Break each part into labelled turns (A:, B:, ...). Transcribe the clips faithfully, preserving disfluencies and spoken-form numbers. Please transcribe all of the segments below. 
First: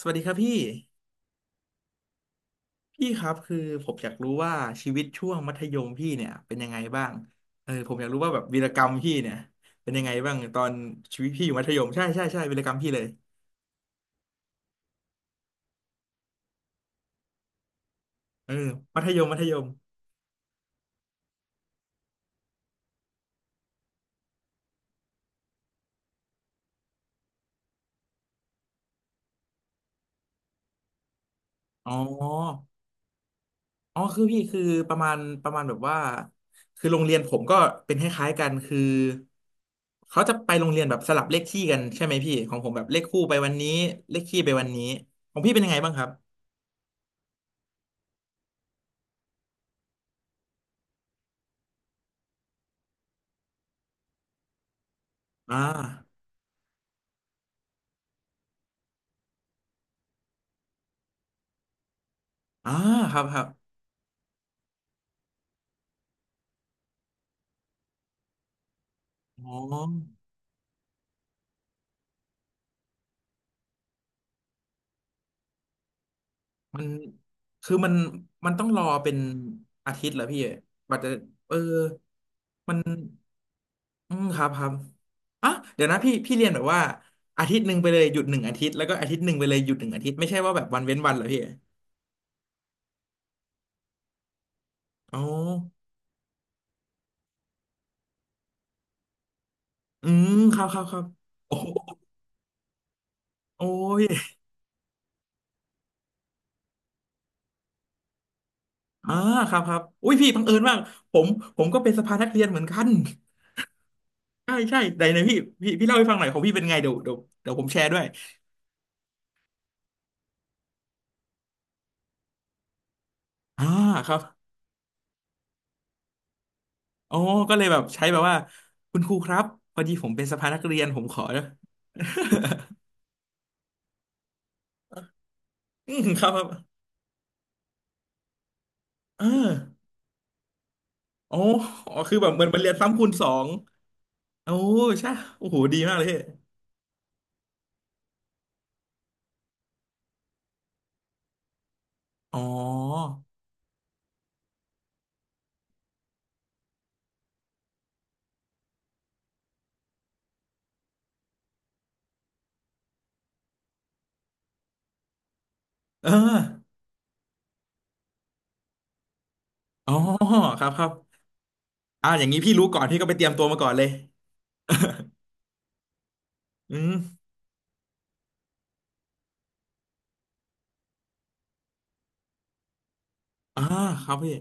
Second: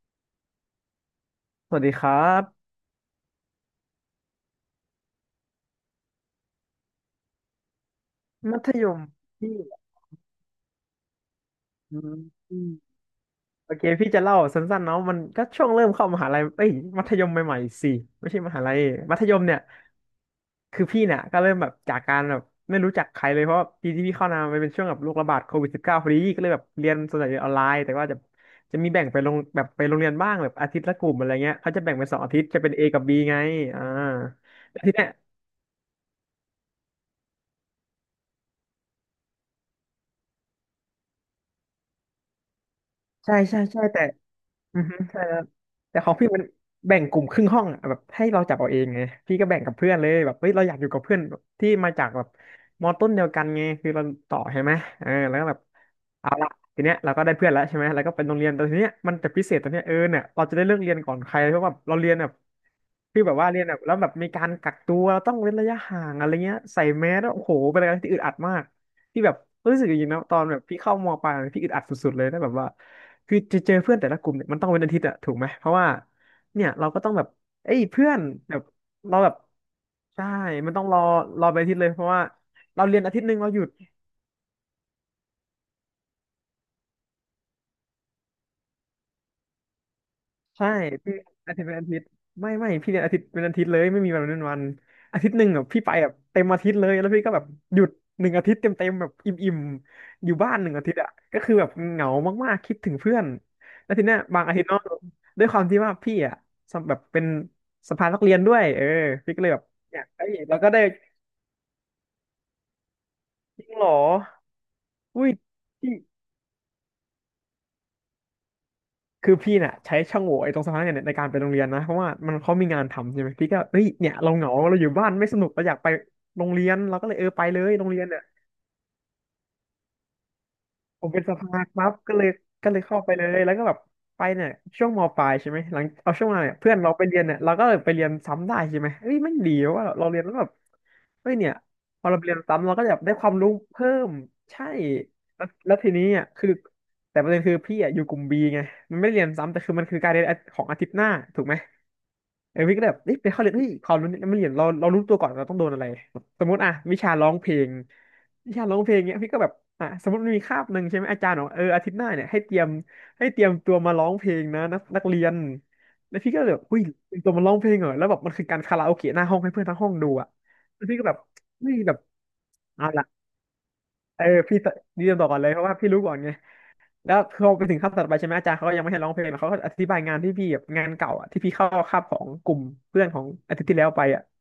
A: สวัสดีครับพี่
B: สวัสดีครับ
A: พี่ครับคือผมอยากรู้ว่าชีวิตช่วงมัธยมพี่เนี่ยเป็นยังไงบ้าง เออผมอยากรู้ว่าแบบวี
B: มั
A: ร
B: ธ
A: กร
B: ย
A: รม
B: ม
A: พี่เนี่ย
B: พี่
A: เป็นยังไงบ้างตอนชีวิตพี่อยู่มัธยม
B: อื
A: ใช่
B: ม
A: ใช่ใช่วี
B: อื
A: ร
B: ม
A: กรรมพี่เลย
B: โอเคพี่จะเล่าสั้นๆเนาะมันก็ช่วงเริ่มเข้ามหาลัยเอ้ยมัธยมใหม่ๆสิไม่ใช่
A: เอ
B: ม
A: อ
B: หาลัย
A: มัธ
B: มั
A: ย
B: ธ
A: ม
B: ย
A: มั
B: ม
A: ธย
B: เนี่ย
A: ม
B: คือพี่เนี่ยก็เริ่มแบบจากการแบบไม่รู้จักใครเลยเพราะว่าปีที่พี่เข้ามามันเป็นช่วงแบบโรคระบาดโควิดสิบเก้าพอดีก็เลยแบบเรียนส่วนใหญ่เรียนออนไลน์แต่ว่าจะจะมีแบ่งไปลงแบบไปโรงเรียนบ้างแบบอาทิตย์ละกลุ่มอะไรเงี้ยเขาจะ
A: อ๋
B: แบ่งเป็นสองอาทิตย์จะ
A: อ
B: เป็น เอ กับ บี ไงอ่า
A: อ๋อคือพี่คือ
B: แต่
A: ป
B: ที
A: ระ
B: เนี้
A: มา
B: ย
A: ณประมาณแบบว่าคือโรงเรียนผมก็เป็นคล้ายๆกันคือเขาจะไปโรงเรียนแบบสลับเลขที่กันใช่ไหมพี่ของผมแบบเลขคู่
B: ใช่
A: ไปวัน
B: ใช่
A: นี้
B: ใช่แต่
A: เลขคี่ไปวัน
B: อื
A: นี้
B: อฮึใช่
A: ข
B: ค
A: อง
B: รับ
A: พี่เป็นยังไงบ้าง
B: แต่
A: ครั
B: ข
A: บ
B: องพี่มันแบ่งกลุ่มครึ่งห้องอะแบบให้เราจับเอาเองไงพี่ก็แบ่งกับเพื่อนเลยแบบเฮ้ยเราอยากอยู่กับเพื่อนที่มาจากแบบมอต้นเดียวกันไงคือเราต่อใช่ไหมเออแล้วก็แบ
A: อ่า
B: บเอาละทีเนี้ยเราก็ได้เพื่อนแล้วใช่ไหมแล้วก็เป็นโรงเรียนแต่ทีเนี้ยมันจะพิเศษตรงเนี้ยเออเนี่ยเราจะได้เลือกเรียนก่อนใครเพราะว่าเราเรียนแบบ
A: อ่าค
B: คื
A: รั
B: อ
A: บ
B: แบ
A: ค
B: บ
A: รับ
B: ว่าเรียนแบบแล้วแบบมีการกักตัวเราต้องเว้นระยะห่างอะไรเงี้ยใส่แมสแล้วโอ้โหเป็นอะไรที่อึดอัดมาก พี่แบบ
A: อ๋อ
B: รู้สึกอย่างนี้นะตอนแบบพี่เข้ามปลายเนี่ยพี่อึดอัดสุดๆเลยนะแบบว่าคือจะเจอเพื่อนแต่ละกลุ่มเนี่ยมันต้องเป็นอาทิตย์อะถูกไหมเพราะว่าเนี่ย
A: มัน
B: เราก็ต้องแบบ
A: คื
B: เอ้
A: อ
B: ย
A: มัน
B: เพื่อน
A: มัน
B: แบ
A: ต้
B: บ
A: องรอเป็น
B: เราแบบ
A: อาทิตย์เหรอ
B: ใช่
A: พี่
B: มันต้อง
A: ก
B: ร
A: ว่า
B: อ
A: จะ
B: รอ
A: เออ
B: ไปอาทิตย์เลยเพราะว่า
A: มัน
B: เราเรียนอาทิตย์หนึ่งเราหยุด
A: อืมครับครับอ่ะเดี๋ยวนะพี่พี่เรียนแบบว่าอาทิตย์หนึ่งไปเลยหยุดหนึ่งอาทิตย์แล้วก็อาทิตย์หนึ่งไปเลยหยุดหนึ่งอาทิตย์ไม่ใช่ว่าแบบ
B: ใช่
A: วันเว้นวั
B: พี่
A: นเหรอพี่
B: อาทิตย์เป็นอาทิตย์ไม่ไม่พี่เรียนอาทิตย์เป็นอาทิตย์เลยไม่มีวันเป็นวัน
A: อ๋อ
B: อาทิตย์หนึ่งแบบพี่ไปแบบเต็มอาทิตย์เลยแล้วพี่ก็แบบหยุดหนึ่งอาทิตย์เต็มเต็มแบบอิ่มอิ่ม
A: อื
B: อ
A: ม
B: ยู่บ้า
A: ค
B: น
A: รั
B: ห
A: บ
B: นึ่ง
A: ครับ
B: อาทิ
A: ค
B: ต
A: รั
B: ย์
A: บ
B: อ่ะก็คื
A: โอ้
B: อแบ
A: โห
B: บเหงามากๆคิดถึงเพื่อน
A: โอ้
B: แล้ว
A: ย
B: ทีเนี้ยบางอาทิตย์เนอะด้วยความที่ว่าพี่อ่ะสำแบบเป็นสภานักเรียนด้วยเออ
A: อ่า
B: พี่ก็เล
A: ค
B: ย
A: รั
B: แบ
A: บ
B: บ
A: ครับ
B: เนี่ย
A: อุ้ย
B: เอ้
A: พี่
B: ย
A: บังเอิ
B: เรา
A: ญ
B: ก็
A: มาก
B: ได้
A: ผมผมก็เป็นสภานักเรียนเหมือนกัน
B: จริงเหรอ
A: ใช่ใช่ไหนไหน
B: อุ้ย
A: พี่พี่พี่เล่าให้ฟังหน่อยของพี่เป็นไงเดี๋ยวเดี๋ยวเดี๋ยวผมแชร์ด้วย
B: คือพี่เน่ยใช้ช่องโหว่ไอ้ตรงสะพานเนี่ยในการไปโรงเรียนนะเพราะว่ามันเขามีงานทำใช่ไหมพี่ก็
A: อ่า
B: เฮ้ย
A: ค
B: เนี่ย
A: รับ
B: เราเหงาเราอยู่บ้านไม่สนุกเราอยากไปโรงเรียนเราก็เล
A: อ๋อ
B: ยเออไป
A: ก็
B: เล
A: เลย
B: ย
A: แบบ
B: โรงเรี
A: ใช้
B: ยน
A: แบ
B: เนี่
A: บ
B: ย
A: ว่าคุณครูครับพอดีผมเป็นสภานักเรียนผ
B: ผ
A: ม
B: ม
A: ข
B: เป็
A: อ
B: นสะพาน ปั๊บก็เลยก็เลยเข้าไปเลยแล้วก็แบบไปเนี่ยช่วงมปลายใช่ไหมหลัง
A: อืม
B: เอา
A: ค
B: ช่ว
A: รั
B: ง
A: บ ค
B: มา
A: รั
B: เนี่ยเพื่อน
A: บ
B: เราไปเรียนเนี่ยเราก็เลยไปเรียนซ้ำได้ใช่ไหมเฮ้ย
A: เอ
B: มันดี
A: อ
B: ว่าเราเรียนแล้วแบบเฮ้
A: อ๋
B: ย
A: อ
B: เนี่ย
A: อ๋อ
B: พอ
A: คือ
B: เราไป
A: แบบ
B: เรีย
A: เห
B: น
A: มือนมัน
B: ซ้ำ
A: เรีย
B: เรา
A: น
B: ก็จะแบ
A: ซ้ำ
B: บ
A: คูณ
B: ได้
A: ส
B: ค
A: อ
B: วาม
A: ง
B: รู้เพิ่ม
A: โอ้
B: ใช่
A: ใช่
B: แล้ว
A: โอ้โห
B: แล้ว
A: ดี
B: ที
A: มากเล
B: นี้
A: ยพี่
B: อ่ะคือแต่ประเด็นคือพี่อ่ะอยู่กลุ่มบีไงมันไม่ได้เรียนซ้ำแต่คือมันคือการเรียนของอาทิตย์หน้าถูกไหม
A: อ๋อ
B: ไอ้วิกก็แบบเอ๊ะไปเข้าเรียนเฮ้ยความรู้เนี่ยมันเรียนเราเรารู้ตัวก่อนเราต้องโดนอะไรสมมติอ่ะวิชาร้องเพลงวิชาร้องเพลงเนี้ยพี่ก็แบบอ่ะสมมติมีคาบหนึ่งใช่ไหมอาจารย์บอกเอออาทิตย์หน้าเนี่ยให้เตรียมให้เตรียมตัวมาร้องเพลงนะนักนักเรียน
A: เอ
B: แล้วพี่ก็แบบ
A: อ
B: อุ้ยเตรียมตัวมาร้องเพลงเหรอแล้วแบบมันคือการคาราโอเกะหน้าห้องให้เพื่อนทั้งห้อ
A: อ๋อ
B: งดูอ่ะ
A: ครับค
B: แล้
A: รั
B: ว
A: บ
B: พี่ก็แบบเฮ้ยแบบ
A: อ่าอย่างนี้พี่รู้ก่อน
B: เอา
A: พี่
B: ละ
A: ก็ไปเตรียมตัวมาก่อนเลย
B: เออพี่เตรียมต่อก่อนเลยเพราะว่าพี่รู้ก่อนไง
A: อืม
B: แล้วพอไปถึงคาบถัดไปใช่ไหมอาจารย์เขาก็ยังไม่ให้ร้องเพลงเขาก็อธิบายงานที่พี่แบบงานเก่าอ่ะที่พี่เข้าคาบของกลุ่มเพื่อนของอาทิ
A: อ่า
B: ตย์ที่แล้วไป
A: ครับ
B: อ่ะ
A: พี่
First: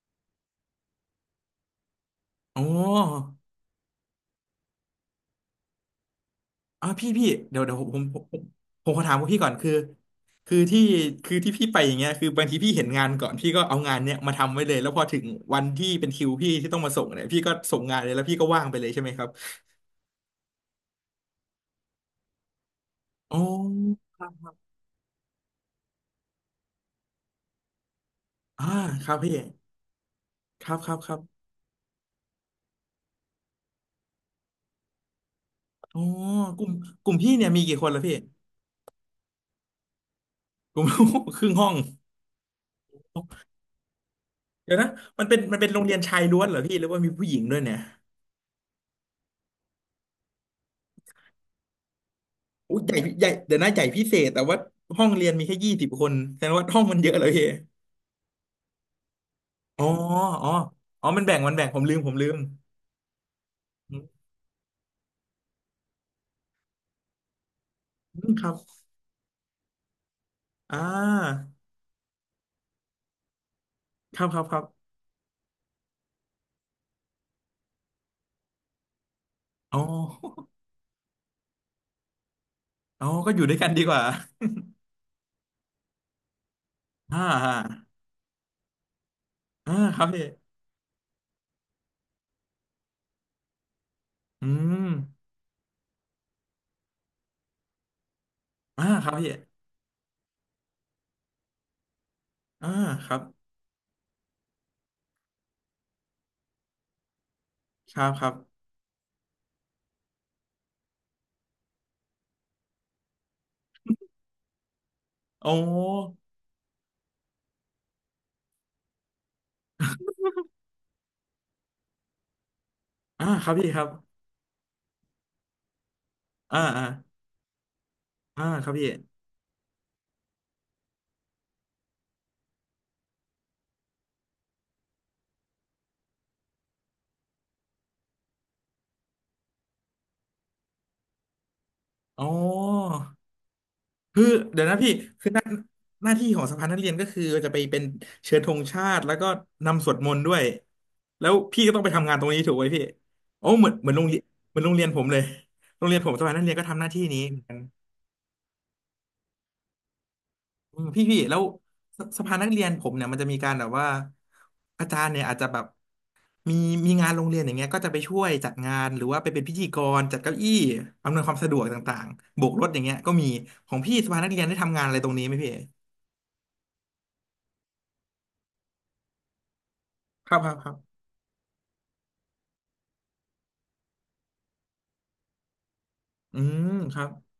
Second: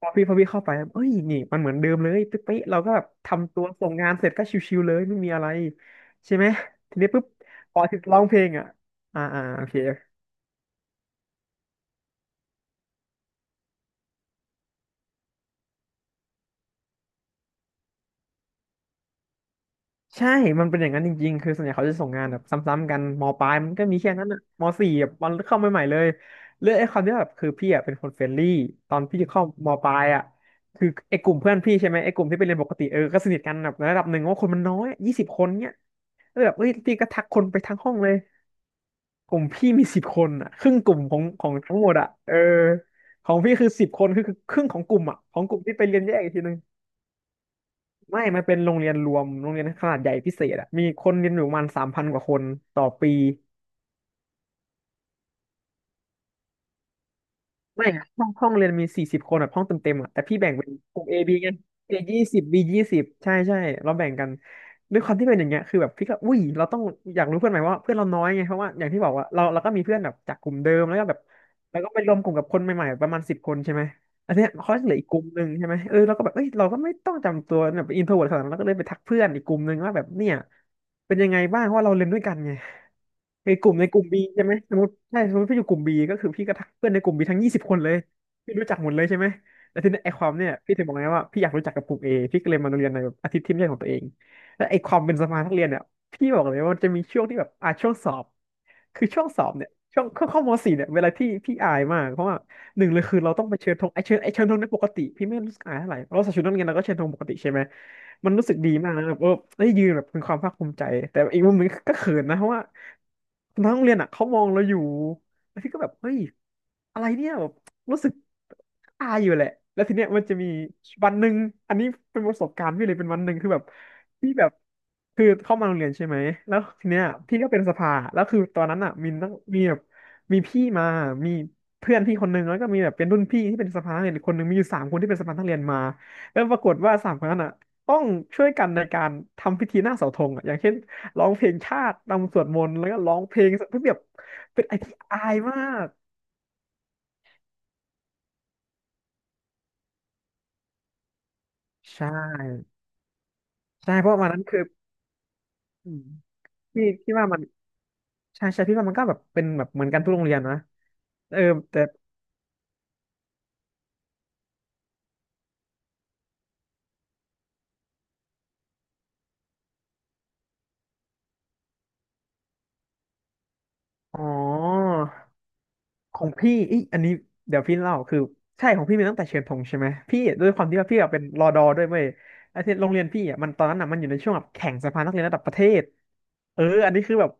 B: พอพี่พอพี่เข้าไปเอ้ยนี่มันเหมือนเดิมเลยตึ๊บ
A: อ๋
B: เป๊ะเราก็แบบ
A: อ
B: ทำตัวส่งงานเสร็จก็ชิวๆเลยไม่มีอะไรใช่ไหม
A: อ่า
B: ที
A: พี่
B: นี้ปุ๊บ
A: พี่เดี๋ยวเดี๋
B: พ
A: ยว
B: อ
A: ผม
B: ถึง
A: ผ
B: ร้อ
A: ม
B: งเพ
A: ผ
B: ล
A: ม
B: งอ่ะ
A: ผมขอถาม
B: อ่า
A: พวกพี่
B: อ่า
A: ก่อน
B: โอ
A: คือ
B: เค
A: คือที่คือที่พี่ไปอย่างเงี้ยคือบางทีพี่เห็นงานก่อนพี่ก็เอางานเนี้ยมาทำไว้เลยแล้วพอถึงวันที่เป็นคิวพี่ที่ต้องมาส่งเนี่ยพี่ก็ส่งงานเลยแล้วพี่ก็ว่างไปเลยใช่ไหมครับ
B: ใช่ มันเป็นอย่างนั้นจริงๆ คือส่วนใหญ่เขาจะส่งงานแบบซ้ำๆกันม
A: อ๋อ
B: ปลายมันก็มีแค่นั้นอะมสี่แบบมันเข้าใหม่ๆเลยเรื่องไอ้ความที่แบบคือพี่อะเป็นคนเฟรนลี่
A: อ่า
B: ตอน
A: ครับ
B: พี่
A: พี่
B: เข้ามปลายอะ
A: ครับ
B: คือ
A: ครับครั
B: ไอ้กลุ่ม
A: บ
B: เพื่อนพี่ใช่ไหมไอ้กลุ่มที่ไปเรียนปกติเออก็สนิทกันแบบในระดับหนึ่งว่าคนมันน้อยยี่สิบคนเนี้ย
A: อ๋อ
B: ก็แบบ
A: ก
B: เอ้
A: ลุ่
B: ย
A: ม
B: พี่ก็
A: กลุ่ม
B: ทัก
A: พี่
B: คน
A: เนี่ย
B: ไป
A: มี
B: ทั้
A: กี่
B: ง
A: ค
B: ห้
A: น
B: อง
A: ล่ะ
B: เล
A: พี่
B: ย กลุ่มพี่มีสิบคนอะครึ่
A: ก
B: ง
A: ลุ่ม
B: กลุ่มของ
A: ค
B: ข
A: รึ่
B: อ
A: ง
B: ง
A: ห้อง
B: ทั้งหมดอะเออของพี่คือสิบคนคือคือครึ่ง
A: เดี๋ย
B: ข
A: ว
B: อง
A: นะ
B: กลุ่มอะ
A: มัน
B: ข
A: เป็น
B: องก
A: มัน
B: ลุ่ม
A: เป็น
B: ที่
A: โร
B: ไป
A: งเรีย
B: เรี
A: น
B: ยนแย
A: ชา
B: ก
A: ย
B: อีก
A: ล้
B: ที
A: วนเห
B: นึ
A: ร
B: ง
A: อพี่หรือว่ามีผู้หญิงด้วยเนี่ย
B: ไม่มันเป็นโรงเรียนรวมโรงเรียนขนาดใหญ่พิเศษอะมีคนเรียนอยู่ประมาณสามพันกว่าคน
A: อุ้ย
B: ต่อ
A: ใหญ่
B: ปี
A: ใหญ่เดี๋ยวนะใหญ่พิเศษแต่ว่าห้องเรียนมีแค่ยี่สิบคนแสดงว่าห้องมันเยอะเลยพี่
B: ไม่อะห้องห้องเรียนมีสี่สิบคนแบบห้องเต็ม
A: อ๋อ
B: เต็มอะ
A: อ๋
B: แต่พี่แบ่
A: อ
B: งเป็นกลุ่
A: อ๋อ
B: ม A
A: มัน
B: B
A: แบ่ง
B: ไง
A: มันแบ่งผมลื
B: A
A: มผม
B: ยี่
A: ลืม
B: สิบ B ยี่สิบใช่ใช่เรา
A: อ
B: แบ่งกันด้วยความที่เป็นอย่างเงี้ยคือแบบพี่ก็อุ้ยเราต้องอยากรู้เพื่อนใหม่ว่าเพื่อนเราน้อ
A: ื
B: ย
A: ม
B: ไง
A: ครั
B: เพ
A: บ
B: ราะว่าอย่างที่บอกว่าเราเราก็มีเพื่อนแบบจากกลุ่มเดิ
A: อ่
B: มแล้วก็แบบ
A: า
B: แล้วก็ไปรวมกลุ่มกับคนใหม่ๆประมาณสิบคนใช่ไหม
A: ครับ
B: อัน
A: ครับ
B: เนี้ย
A: ครับ
B: เขาจะเหลืออีกกลุ่มหนึ่งใช่ไหมเออเราก็แบบเอ้ยเราก็ไม่ต้องจำตัวแบบอินโทรเวิร์ตขนาดนั้นเราก็เลยไปทักเพื่อนอีกกลุ่มหนึ่ง
A: อ๋อ
B: ว่าแบบเนี่ยเป็นยังไงบ้างเพราะว่าเราเรียนด้วยกันไง
A: อ๋อก็อยู่
B: ไอ้
A: ด้วย
B: ก
A: กัน
B: ลุ่ม
A: ดี
B: ใน
A: ก
B: ก
A: ว่า
B: ลุ่มบีใช่ไหมสมมติใช่สมมติพี่อยู่กลุ่มบีก็คือพี่ก็ทักเพื่อนในกลุ่ม
A: อ่า
B: บีทั้งยี่
A: อ่า
B: สิบคนเลยพี่รู้จักหมดเลยใช่ไหม
A: อ่า
B: แล้วที
A: ค
B: นี้
A: รับ
B: ไอ้ค
A: พี่
B: วามเนี่ยพี่ถึงบอกไงว่าพี่อยากรู้จักกับกลุ่มเอพี่ก็เลยมาเรียนในแบบอาทิตย์ที่ไม่ใช่ของตัวเอง
A: อื
B: แล้วไอ้
A: ม
B: ความเป็นสมาชิกนักเรียนเนี่ยพี่บอกเลยว่ามันจะมีช่วงที่แบบอ่ะช่วงสอบ
A: อ่า
B: คื
A: ค
B: อ
A: รับ
B: ช่วง
A: พี่
B: สอบเนี่ย ช่วงเข้าเข้ามสี่เนี่ยเวลาที่พี่อายมากเพราะว่า
A: อ่า
B: หนึ่งเลย
A: ครั
B: คือ
A: บ
B: เราต้องไปเชิญธงไอเชิญไอเชิญธงในยปกติพี่ไม่รู้สึกอายเท่าไหร่เราใส่ชุดนักเรียนเราก็เชิญธงปกติใช่ไหม
A: ครับครั
B: มัน
A: บ
B: รู้สึกดีมากนะแบบเออได้ยืนแบบเป็นความภาคภูมิใจแต่อีกมุมหนึงก็เขินนะเพราะว่าน้องโรงเรียนอ่ะเขามองเราอยู่
A: โอ้
B: แล้วพี่ก็แบบเฮ้ยอะไร รู้สึกอายอยู่แหละแล้วทีเนี้ยมันจะมีวันหนึ่งอันนี้เป็นประสบการณ์พี่เลยเป็นวัน
A: อ่า
B: หนึ่ง
A: ค
B: คือ
A: รับ
B: แบบ
A: พี่ครับ
B: พี่แบบคือเข้ามาโรงเรียนใช่ไหมแล้
A: อ่า
B: ว
A: อ่า
B: ทีเนี้ยพี่ก็เป็นสภาแล้วคือ
A: อ่า
B: ตอ
A: ค
B: น
A: รับ
B: นั้น
A: พี่
B: อ่ะมีนักมีแบบมีพี่มามีเพื่อนพี่คนหนึ่งแล้วก็มีแบบเป็นรุ่นพี่ที่เป็นสภาอีกคนหนึ่งมีอยู่สามคนที่เป็นสภานักเรียนมา แล้วปรากฏว่าสามคนนั้นอ่ะต้องช่วยกันในการทำพิธีหน้าเสาธงอ่ะอย่างเช่นร้องเพลงชาติ
A: อ๋อ
B: รำสวดมนต์แล้วก็ร้องเพลงเพื่อแบบ
A: คือ
B: เป็
A: เดี๋ย
B: น
A: ว
B: ไอ
A: นะพี่
B: ที่อา
A: คือ
B: ย
A: หน้า
B: มาก
A: หน้าที่ของสภานักเรียนก็คือจะไปเป็นเชิญธงชาติแล้วก็นำสวดมนต์ด้วยแล้วพี่ก็ต้องไป
B: ใช่
A: ทำงานตรงนี้ถูกไหมพี่โอ้เหมือนเหมือ
B: ใช่
A: นโรง
B: เพ
A: เรี
B: ราะ
A: ยน
B: วันนั้น
A: เหมื
B: คื
A: อ
B: อ
A: นโรงเรียนผมเลยโรง
B: อื
A: เรียน
B: ม
A: ผมสภานักเรียนก็ทำห
B: พี่
A: น้าที่
B: พี่
A: นี้
B: ว่า
A: เห
B: มั
A: มื
B: น
A: อนกัน
B: ใช่ใช่พี่ว่ามันก็แบบเป็นแบบเหมือนกันทุกโรงเรียนนะ
A: อืมพี่พี่
B: เอ
A: แล้
B: อ
A: ว
B: แต่
A: สสภานักเรียนผมเนี่ยมันจะมีการแบบว่าอาจารย์เนี่ยอาจจะแบบมีมีงานโรงเรียนอย่างเงี้ยก็จะไปช่วยจัดงานหรือว่าไปเป็นพิธีกรจัดเก้าอี้อำนวยความสะดวกต่างๆโบกรถอย่างเงี้ยก็มีของพี่ส
B: อ๋
A: ภา
B: อ
A: นักเรียนได้ทำงานอะไรตรงนี้ไหมพี่
B: ของพี่อีอันนี้เดี๋ยวพี่เล่าคือใช่ของพี่มีตั้งแต่เชิญธงใช่ไหมพี่
A: ครับ
B: ด้วยควา
A: ค
B: ม
A: รั
B: ที่ว่า
A: บ
B: พี่อะเป็นรอดอด้วยเว้ยไอ้ที่โรงเรียนพี่อ่ะมันตอนนั้นอ่ะมันอยู่ในช่วงแบบแข่งสภานักเรียนระดับประเทศ
A: อื
B: เออ
A: ม
B: อัน
A: ค
B: นี้
A: รับ
B: คือแบบ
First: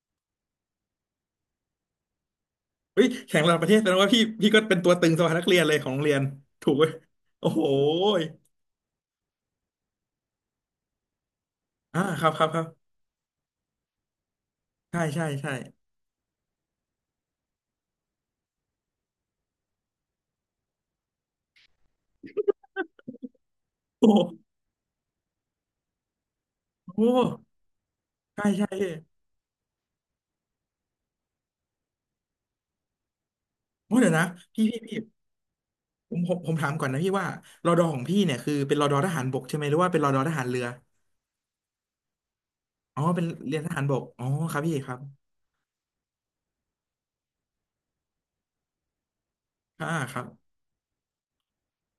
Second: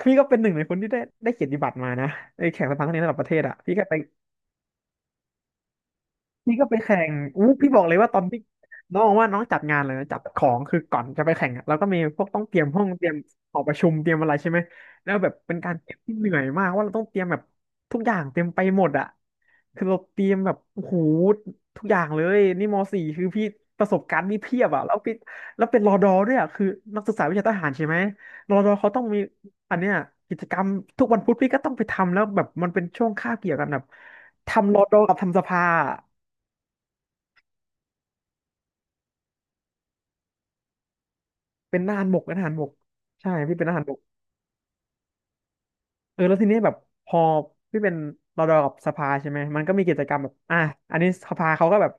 B: พี่ก็เป็นหนึ่งในคนที่ได้ได้เกียรติบัตรมานะไอ้แข่งสภานักเรีย
A: เฮ้
B: น
A: ย
B: ระดับประเท
A: แข่ง
B: ศ
A: ระ
B: อ่ะ
A: ดับประ
B: พี่
A: เทศ
B: ก็
A: แสด
B: ไป
A: งว่าพี่พี่ก็เป็นตัวตึงสภานักเรียนเลยของโรงเรียน
B: พี่ก็
A: ถูก
B: ไป
A: ไหม
B: แข่งอู้
A: โอ้โห
B: พี่บอกเลยว่าตอนพี่น้องว่าน้องจัดงานเลยนะจัดของคือก่อนจะไปแข่งอะเราก็มี
A: อ่า
B: พ
A: ค
B: ว
A: รั
B: ก
A: บ
B: ต้
A: ค
B: อ
A: รั
B: ง
A: บ
B: เต
A: ค
B: รี
A: รั
B: ย
A: บ
B: มห้องเตรียมหอประชุมเตรียมอะไรใช่ไหม
A: ใช่
B: แล้ว
A: ใช่
B: แบบ
A: ใช่
B: เป็นการเตรียมที่เหนื่อยมากว่าเราต้องเตรียมแบบทุกอย่างเตรียมไปหมดอะคือเราเตรียมแบบโอ้โหทุกอย่างเลยนี่มสี่คือพี่ประสบ
A: โอ้
B: กา
A: โห
B: รณ์นี่เพียบอะแล้วพี่แล้วเป็นรอดอด้วยอะคือ
A: โอ้
B: นั
A: โห
B: กศึกษาวิชาทหารใช่ไหม
A: ใช่
B: รอ
A: ใช่
B: ดอ
A: พี่
B: เขาต้องมีอันเนี้ยกิจกรรมทุกวันพุธพี่ก็ต้องไปทำแล้วแบบมันเป็นช่วงคาบเกี่ยวกันแบบ
A: โอ้เดี๋ยวนะพี่
B: ทำร
A: พี่
B: อด
A: พี่
B: อกับทำสภา
A: ผมผมผมถามก่อนนะพี่ว่ารอดอของพี่เนี่ยคือเป็นรอดอทหารบกใช่ไหมหรือว่าเป็นรอดอทหารเรือ
B: เป็นทหารบกเป็นทหารบก
A: อ๋อเป็น
B: ใช่
A: เรี
B: พี่
A: ยน
B: เป็น
A: ท
B: ท
A: หา
B: หา
A: ร
B: ร
A: บ
B: บก
A: กอ๋อครับพี่ครับ
B: เออแล้วทีนี้แบบพอพี่เป็นรอดอกับสภาใช่ไหมมันก็มี
A: อ่า
B: กิจก
A: ค
B: รร
A: รั
B: ม
A: บ
B: แบบอ่ะอันนี้สภาเขาก็แบบ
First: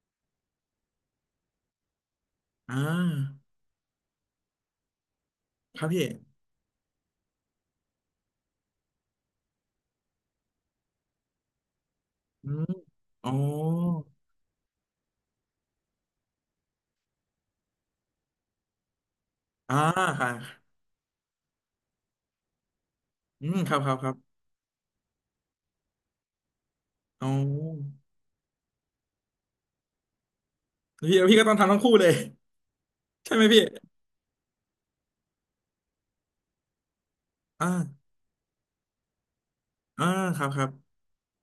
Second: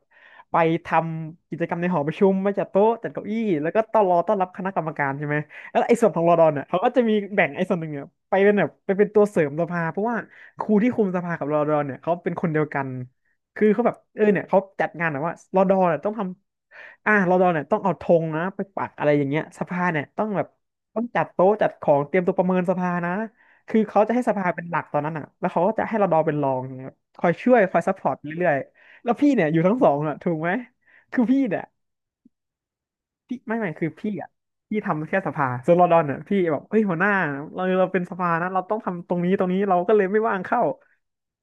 B: ไปทำกิจกรรมในหอประชุมมาจัด
A: อ่
B: โต๊ะจัดเก้าอี้
A: า
B: แล้วก็ต้อนรอต้อนรับคณะกรรมการใช่ไหมแล้
A: ค
B: ว
A: รับ
B: ไอ้
A: พี่
B: ส่วนของรอดอเนี่ยเขาก็จะมีแบ่งไอ้ส่วนหนึ่งเนี่ยไปเป็นแบบไปเป็นตัวเสริมสภาเพราะว่าครูที่คุมสภากับรอดอเนี่ยเขาเป็นค
A: อื
B: นเดียว
A: ม
B: กัน
A: อ๋อ
B: คือเขาแบบเออเนี่ยเขาจัดงานแบบว่ารอดอเนี่ยต้องทำอ่ะรอดอเนี่ยต้องเอาธงนะไปปักอะไรอย่างเงี้ยส
A: อ่า
B: ภาเนี่ยต้อ
A: ค่ะ
B: งแบบต้องจัดโต๊ะจัดของเตรียมตัวประเมินสภานะ
A: อืมครั
B: คื
A: บ
B: อ
A: ครับ
B: เขา
A: ครั
B: จะ
A: บ
B: ให้สภาเป็นหลักตอนนั้นอ่ะแล้วเขาก็จะให้เราดอเป็นรองอย่างเงี้ยค
A: อ๋อ
B: อยช่วยคอยซัพพอร์ตเรื่อยๆแล้วพี่เนี่ยอยู่ทั้งสองอ่ะถูกไหม
A: พี่
B: คือ
A: พี่
B: พี่
A: ก็ต้อง
B: เนี่ย
A: ทำทั้งคู่เลย ใช่
B: พี่
A: ไหม
B: ไม่
A: พี่
B: ไม่คือพี่อ่ะพี่ทำแค่สภาส่วนรอดอนเนี่ยพี่แบบเฮ้ยหัวหน้าเราเราเป็
A: อ่า
B: นสภานะเราต้องทำตรงนี้ตรงนี้เราก็เล
A: อ่า
B: ยไม่ว่า
A: ค
B: ง
A: รับค
B: เข้า
A: รับ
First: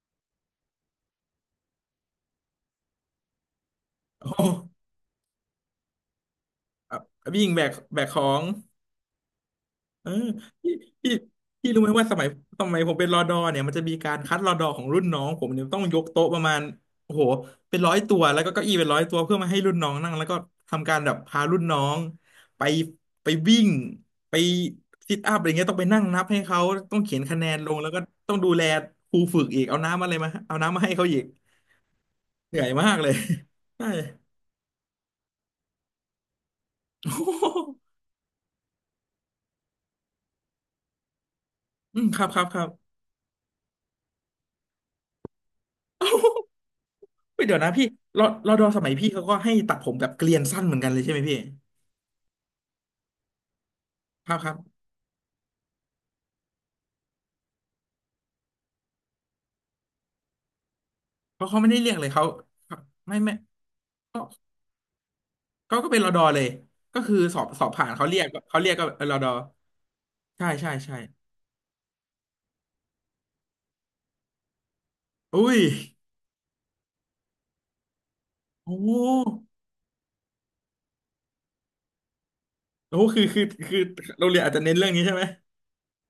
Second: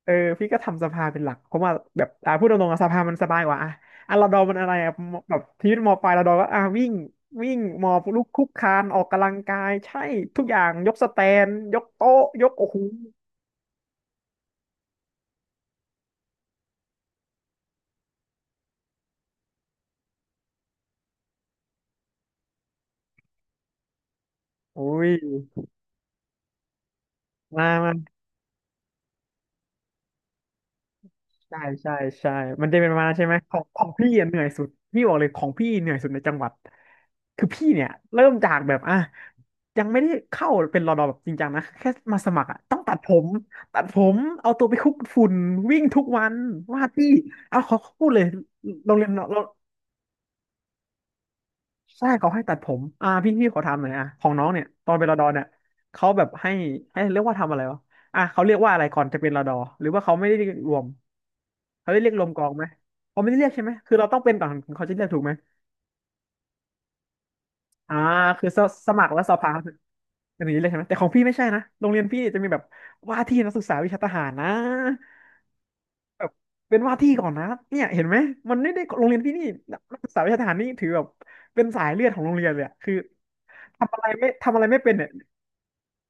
B: เออพี่ก็ทำสภาเป็นหลักเพราะว่าแบบอ่าพูดตรงๆอะสภามันสบายกว่าอ่ะอ่ะร
A: โอ
B: อดอนมันอะไร
A: ้
B: อ่ะมแบบชีวิตมอปลายรอดอนก็อ่ะวิ่ง
A: อ่ะวิ่ง
B: วิ่ง
A: แบก
B: หมอ
A: แบ
B: บ
A: กข
B: ลุ
A: อ
B: กค
A: ง
B: ลุกคลานออกกำลังกายใช่
A: เออ
B: ทุกอย่า
A: พี่
B: งยกส
A: พี่
B: แตน
A: พี่
B: ย
A: รู้
B: ก
A: ไหมว่าส
B: โต๊ะ
A: มัย
B: ยก
A: ส
B: โอ้
A: มั
B: โห
A: ยผมเป็นรอดอเนี่ยมันจะมีการคัดรอดอของรุ่นน้องผมเนี่ยต้องยกโต๊ะประมาณโอ้โหเป็นร้อยตัวแล้วก็เก้าอี้เป็นร้อยตัวเพื่อมาให้รุ่นน้องนั่งแล้วก็ทำการแบบพารุ่นน้องไปไปวิ่งไป
B: อุ้ย
A: ซิทอัพอะไรเงี้ยต้องไปนั่งนับให้เขาต้องเขียนคะแนนล
B: มา
A: งแล้ว
B: มา
A: ก็ต้องดูแลครูฝึกอีกเอาน้ำอะไรมาเอาน้ำมาให้เขาอีก
B: ใช่ใช่ใช่
A: เหนื่
B: มั
A: อ
B: น
A: ย
B: จะเป็
A: มา
B: นป
A: ก
B: ระมา
A: เล
B: ณ
A: ย
B: นั้นใช่ไหมของขอ
A: ใช่
B: งพี่อะเหนื่อยสุดพี่บอกเลยของพี่เหนื่อยสุดในจังหวัด
A: โอ้โห
B: คือพี่เนี่ยเริ่มจากแบบอ่ะยังไม่ได้เข้าเป็นรอดอแบบจริงจังนะแค่
A: อืมค
B: มา
A: รับ
B: ส
A: ครั
B: มั
A: บ
B: คร
A: ค
B: อ่ะ
A: รับ
B: ต้องตัดผมตัดผมเอาตัวไปคลุกฝุ่นวิ่งทุกวันว่าดที่
A: เฮ้ยเดี๋ย
B: เอา
A: วนะ
B: เขา
A: พี่
B: เขาพูดเล
A: รอ
B: ย
A: รอดอสมั
B: โร
A: ย
B: งเรี
A: พี่
B: ยน
A: เขา
B: เรา
A: ก็
B: เรา
A: ให้ตัดผมแบบเกลียนสั้นเหมือนกันเลยใช่ไหมพี่
B: ใช่เขาให้ตัดผมอ่าพี่พี่ขอถามหน่อยอ่ะข
A: ค
B: อง
A: รับ
B: น้
A: ค
B: อง
A: รับ
B: เนี่ยตอนเป็นรอดอเนี่ยเขาแบบให้ให้เรียกว่าทำอะไรวะอ่ะเขาเรียกว่าอะไรก่อนจะเป็นรดหรือว่าเขาไม่ได้รวม
A: เพราะเขาไม่ได้เรี
B: เขา
A: ยก
B: ได้
A: เล
B: เรี
A: ย
B: ยกร
A: เขา
B: วมกองไหม
A: เขาไม่
B: เขาไม่
A: ไม่
B: ได้เรียกใช่ไหมคือเราต้
A: ก็
B: องเป็นก่อนถึงเขาจะเรียกถูกไหม
A: เขาก็เป็นรอดอเลยก็คือสอบสอบผ่าน
B: อ่า
A: เขาเรียก
B: คือ
A: เขา
B: ส
A: เรียกก็
B: สมัคร
A: รอ
B: แล้ว
A: ดอ
B: สอบผ่านอั
A: ใช่
B: นนี้เลย
A: ใช่
B: ใช่ไหม
A: ใช่
B: แต่ของพี่ไม่ใช่นะโรงเรียนพี่จะมีแบบว่าที่นักศึกษาวิชาทหารนะ
A: อุ้ย
B: แบบเป็นว่าที่ก่อนนะเนี่ยเห็นไหมมันไม่
A: โอ้
B: ได้
A: โห
B: โรงเรียนพี่นี่นักนักศึกษาวิชาทหารนี่ถือแบบเป็นสายเลือดของโรงเรียนเลยอะคือ
A: โอ้โหคือคือคือ
B: ทำอะไร
A: โร
B: ไม่
A: งเรียนอาจ
B: ทำ
A: จะ
B: อะไร
A: เน้น
B: ไม่
A: เรื่อ
B: เป็
A: ง
B: น
A: นี้
B: เนี่ย
A: ใช่ไหม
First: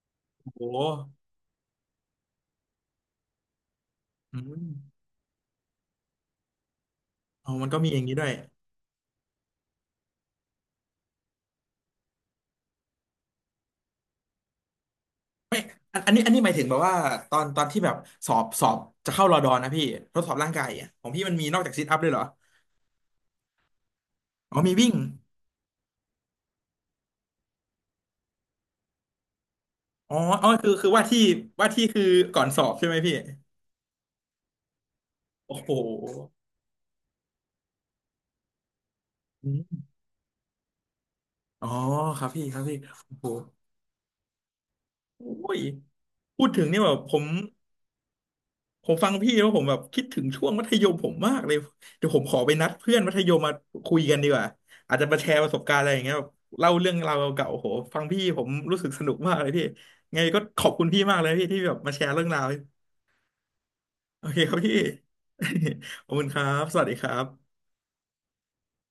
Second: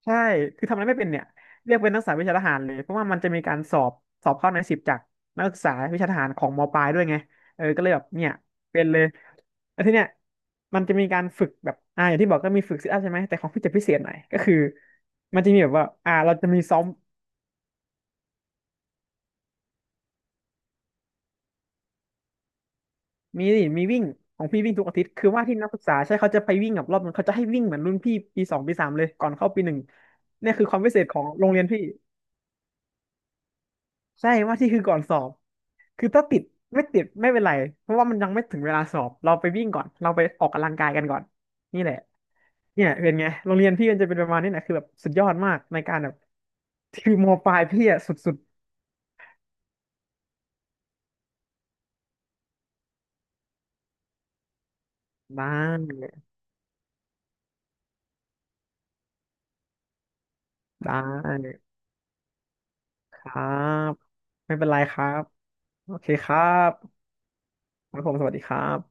B: ใช่
A: โอ้
B: คือทำ
A: โห
B: อะไรไม่เป็นเนี่ยเรียกเป็นนักศึกษาวิชาทหารเลยเพราะว่ามันจะมีการสอบสอบ
A: อื
B: เข้าในสิบจา
A: ม
B: กนักศึกษาวิชาทหารของมปลายด้วยไง
A: อ๋อ
B: เออ
A: มันก็
B: ก็เล
A: มี
B: ย
A: อ
B: แบ
A: ย่าง
B: บ
A: นี้ด้
B: เนี่
A: วย
B: ยเป็นเลยแล้วทีเนี้ยมันจะมีการฝึกแบบอ่าอย่างที่บอกก็มีฝึกซิทอัพใช่ไหมแต่ของพี่จะพิเศษหน่อยก็คือมันจะมีแบบว่า
A: อันอัน
B: อ่า
A: นี้อัน
B: เรา
A: นี้ห
B: จะ
A: มาย
B: มี
A: ถึงแบ
B: ซ้อ
A: บ
B: ม
A: ว่าตอนตอนที่แบบสอบสอบจะเข้ารอดอนะพี่ทดสอบร่างกายอ่ะของพี่มันมีนอกจากซิทอัพด้วยเหรอ
B: มีนี่มีวิ่งของ
A: อ๋อ
B: พี่วิ่
A: มี
B: งทุก
A: วิ่ง
B: อาทิตย์คือว่าที่นักศึกษาใช่เขาจะไปวิ่งกับรอบนึงเขาจะให้วิ่งเหมือนรุ่นพี่ปีสองปีสามเลยก่อนเข้าปีหนึ่ง
A: อ๋ออ๋อ
B: เนี่ยคือ
A: คือ
B: ความ
A: คือ
B: พิเศ
A: ว่า
B: ษขอ
A: ที่
B: งโรงเรีย
A: ว่า
B: นพี่
A: ที่คือก่อนสอบใช่ไหมพี่
B: ใช่ว่าที่คือก่อนสอบ
A: โอ้โห
B: คือถ้าติดไม่ติดไม่เป็นไรเพราะว่ามันยังไม่ถึงเวลาสอบเราไป
A: อ
B: วิ่งก่
A: ม
B: อนเราไปออกกำลังกายกันก่อน
A: อ๋อ
B: นี่แหละ
A: ครับพี่ครับพี่
B: เนี่ยเป็น
A: โอ้
B: ไง
A: โห
B: โรงเรียนพี่มันจะเป็นประมาณนี้แหละคือแบบสุดยอดมา
A: โอ้
B: ก
A: ย
B: ในการแบบ
A: พูดถึงเนี่ยแบบ
B: คื
A: ผ
B: อ
A: ม
B: มปลายพี่อะสุด
A: ผมฟังพี่แล้วผมแบบคิดถึงช่วงมัธยมผมมากเลยเดี๋ยวผมขอไปนัดเพื่อนมัธยมมาคุยกันดีกว่าอาจจะมาแช
B: ๆ
A: ร์
B: ได
A: ประสบการณ์อะไรอย่าง
B: ้
A: เงี้ยแบบเล่าเรื่องราวเก่าๆโอ้โหฟังพี่ผมรู้สึกสนุกมากเลยพี่ไงก็ขอบคุณ
B: ได
A: พี่มากเลยพี่ที่
B: ้
A: แบบมาแชร์เรื่องราว
B: ครับ
A: โอเคค
B: ไม่
A: รับ
B: เป็น
A: พี่
B: ไรครับโอ
A: ข
B: เค
A: อบคุณ
B: ค
A: ค
B: รั
A: รับ
B: บ
A: สวัสดีครับ
B: ครับผมสวัสดีครับ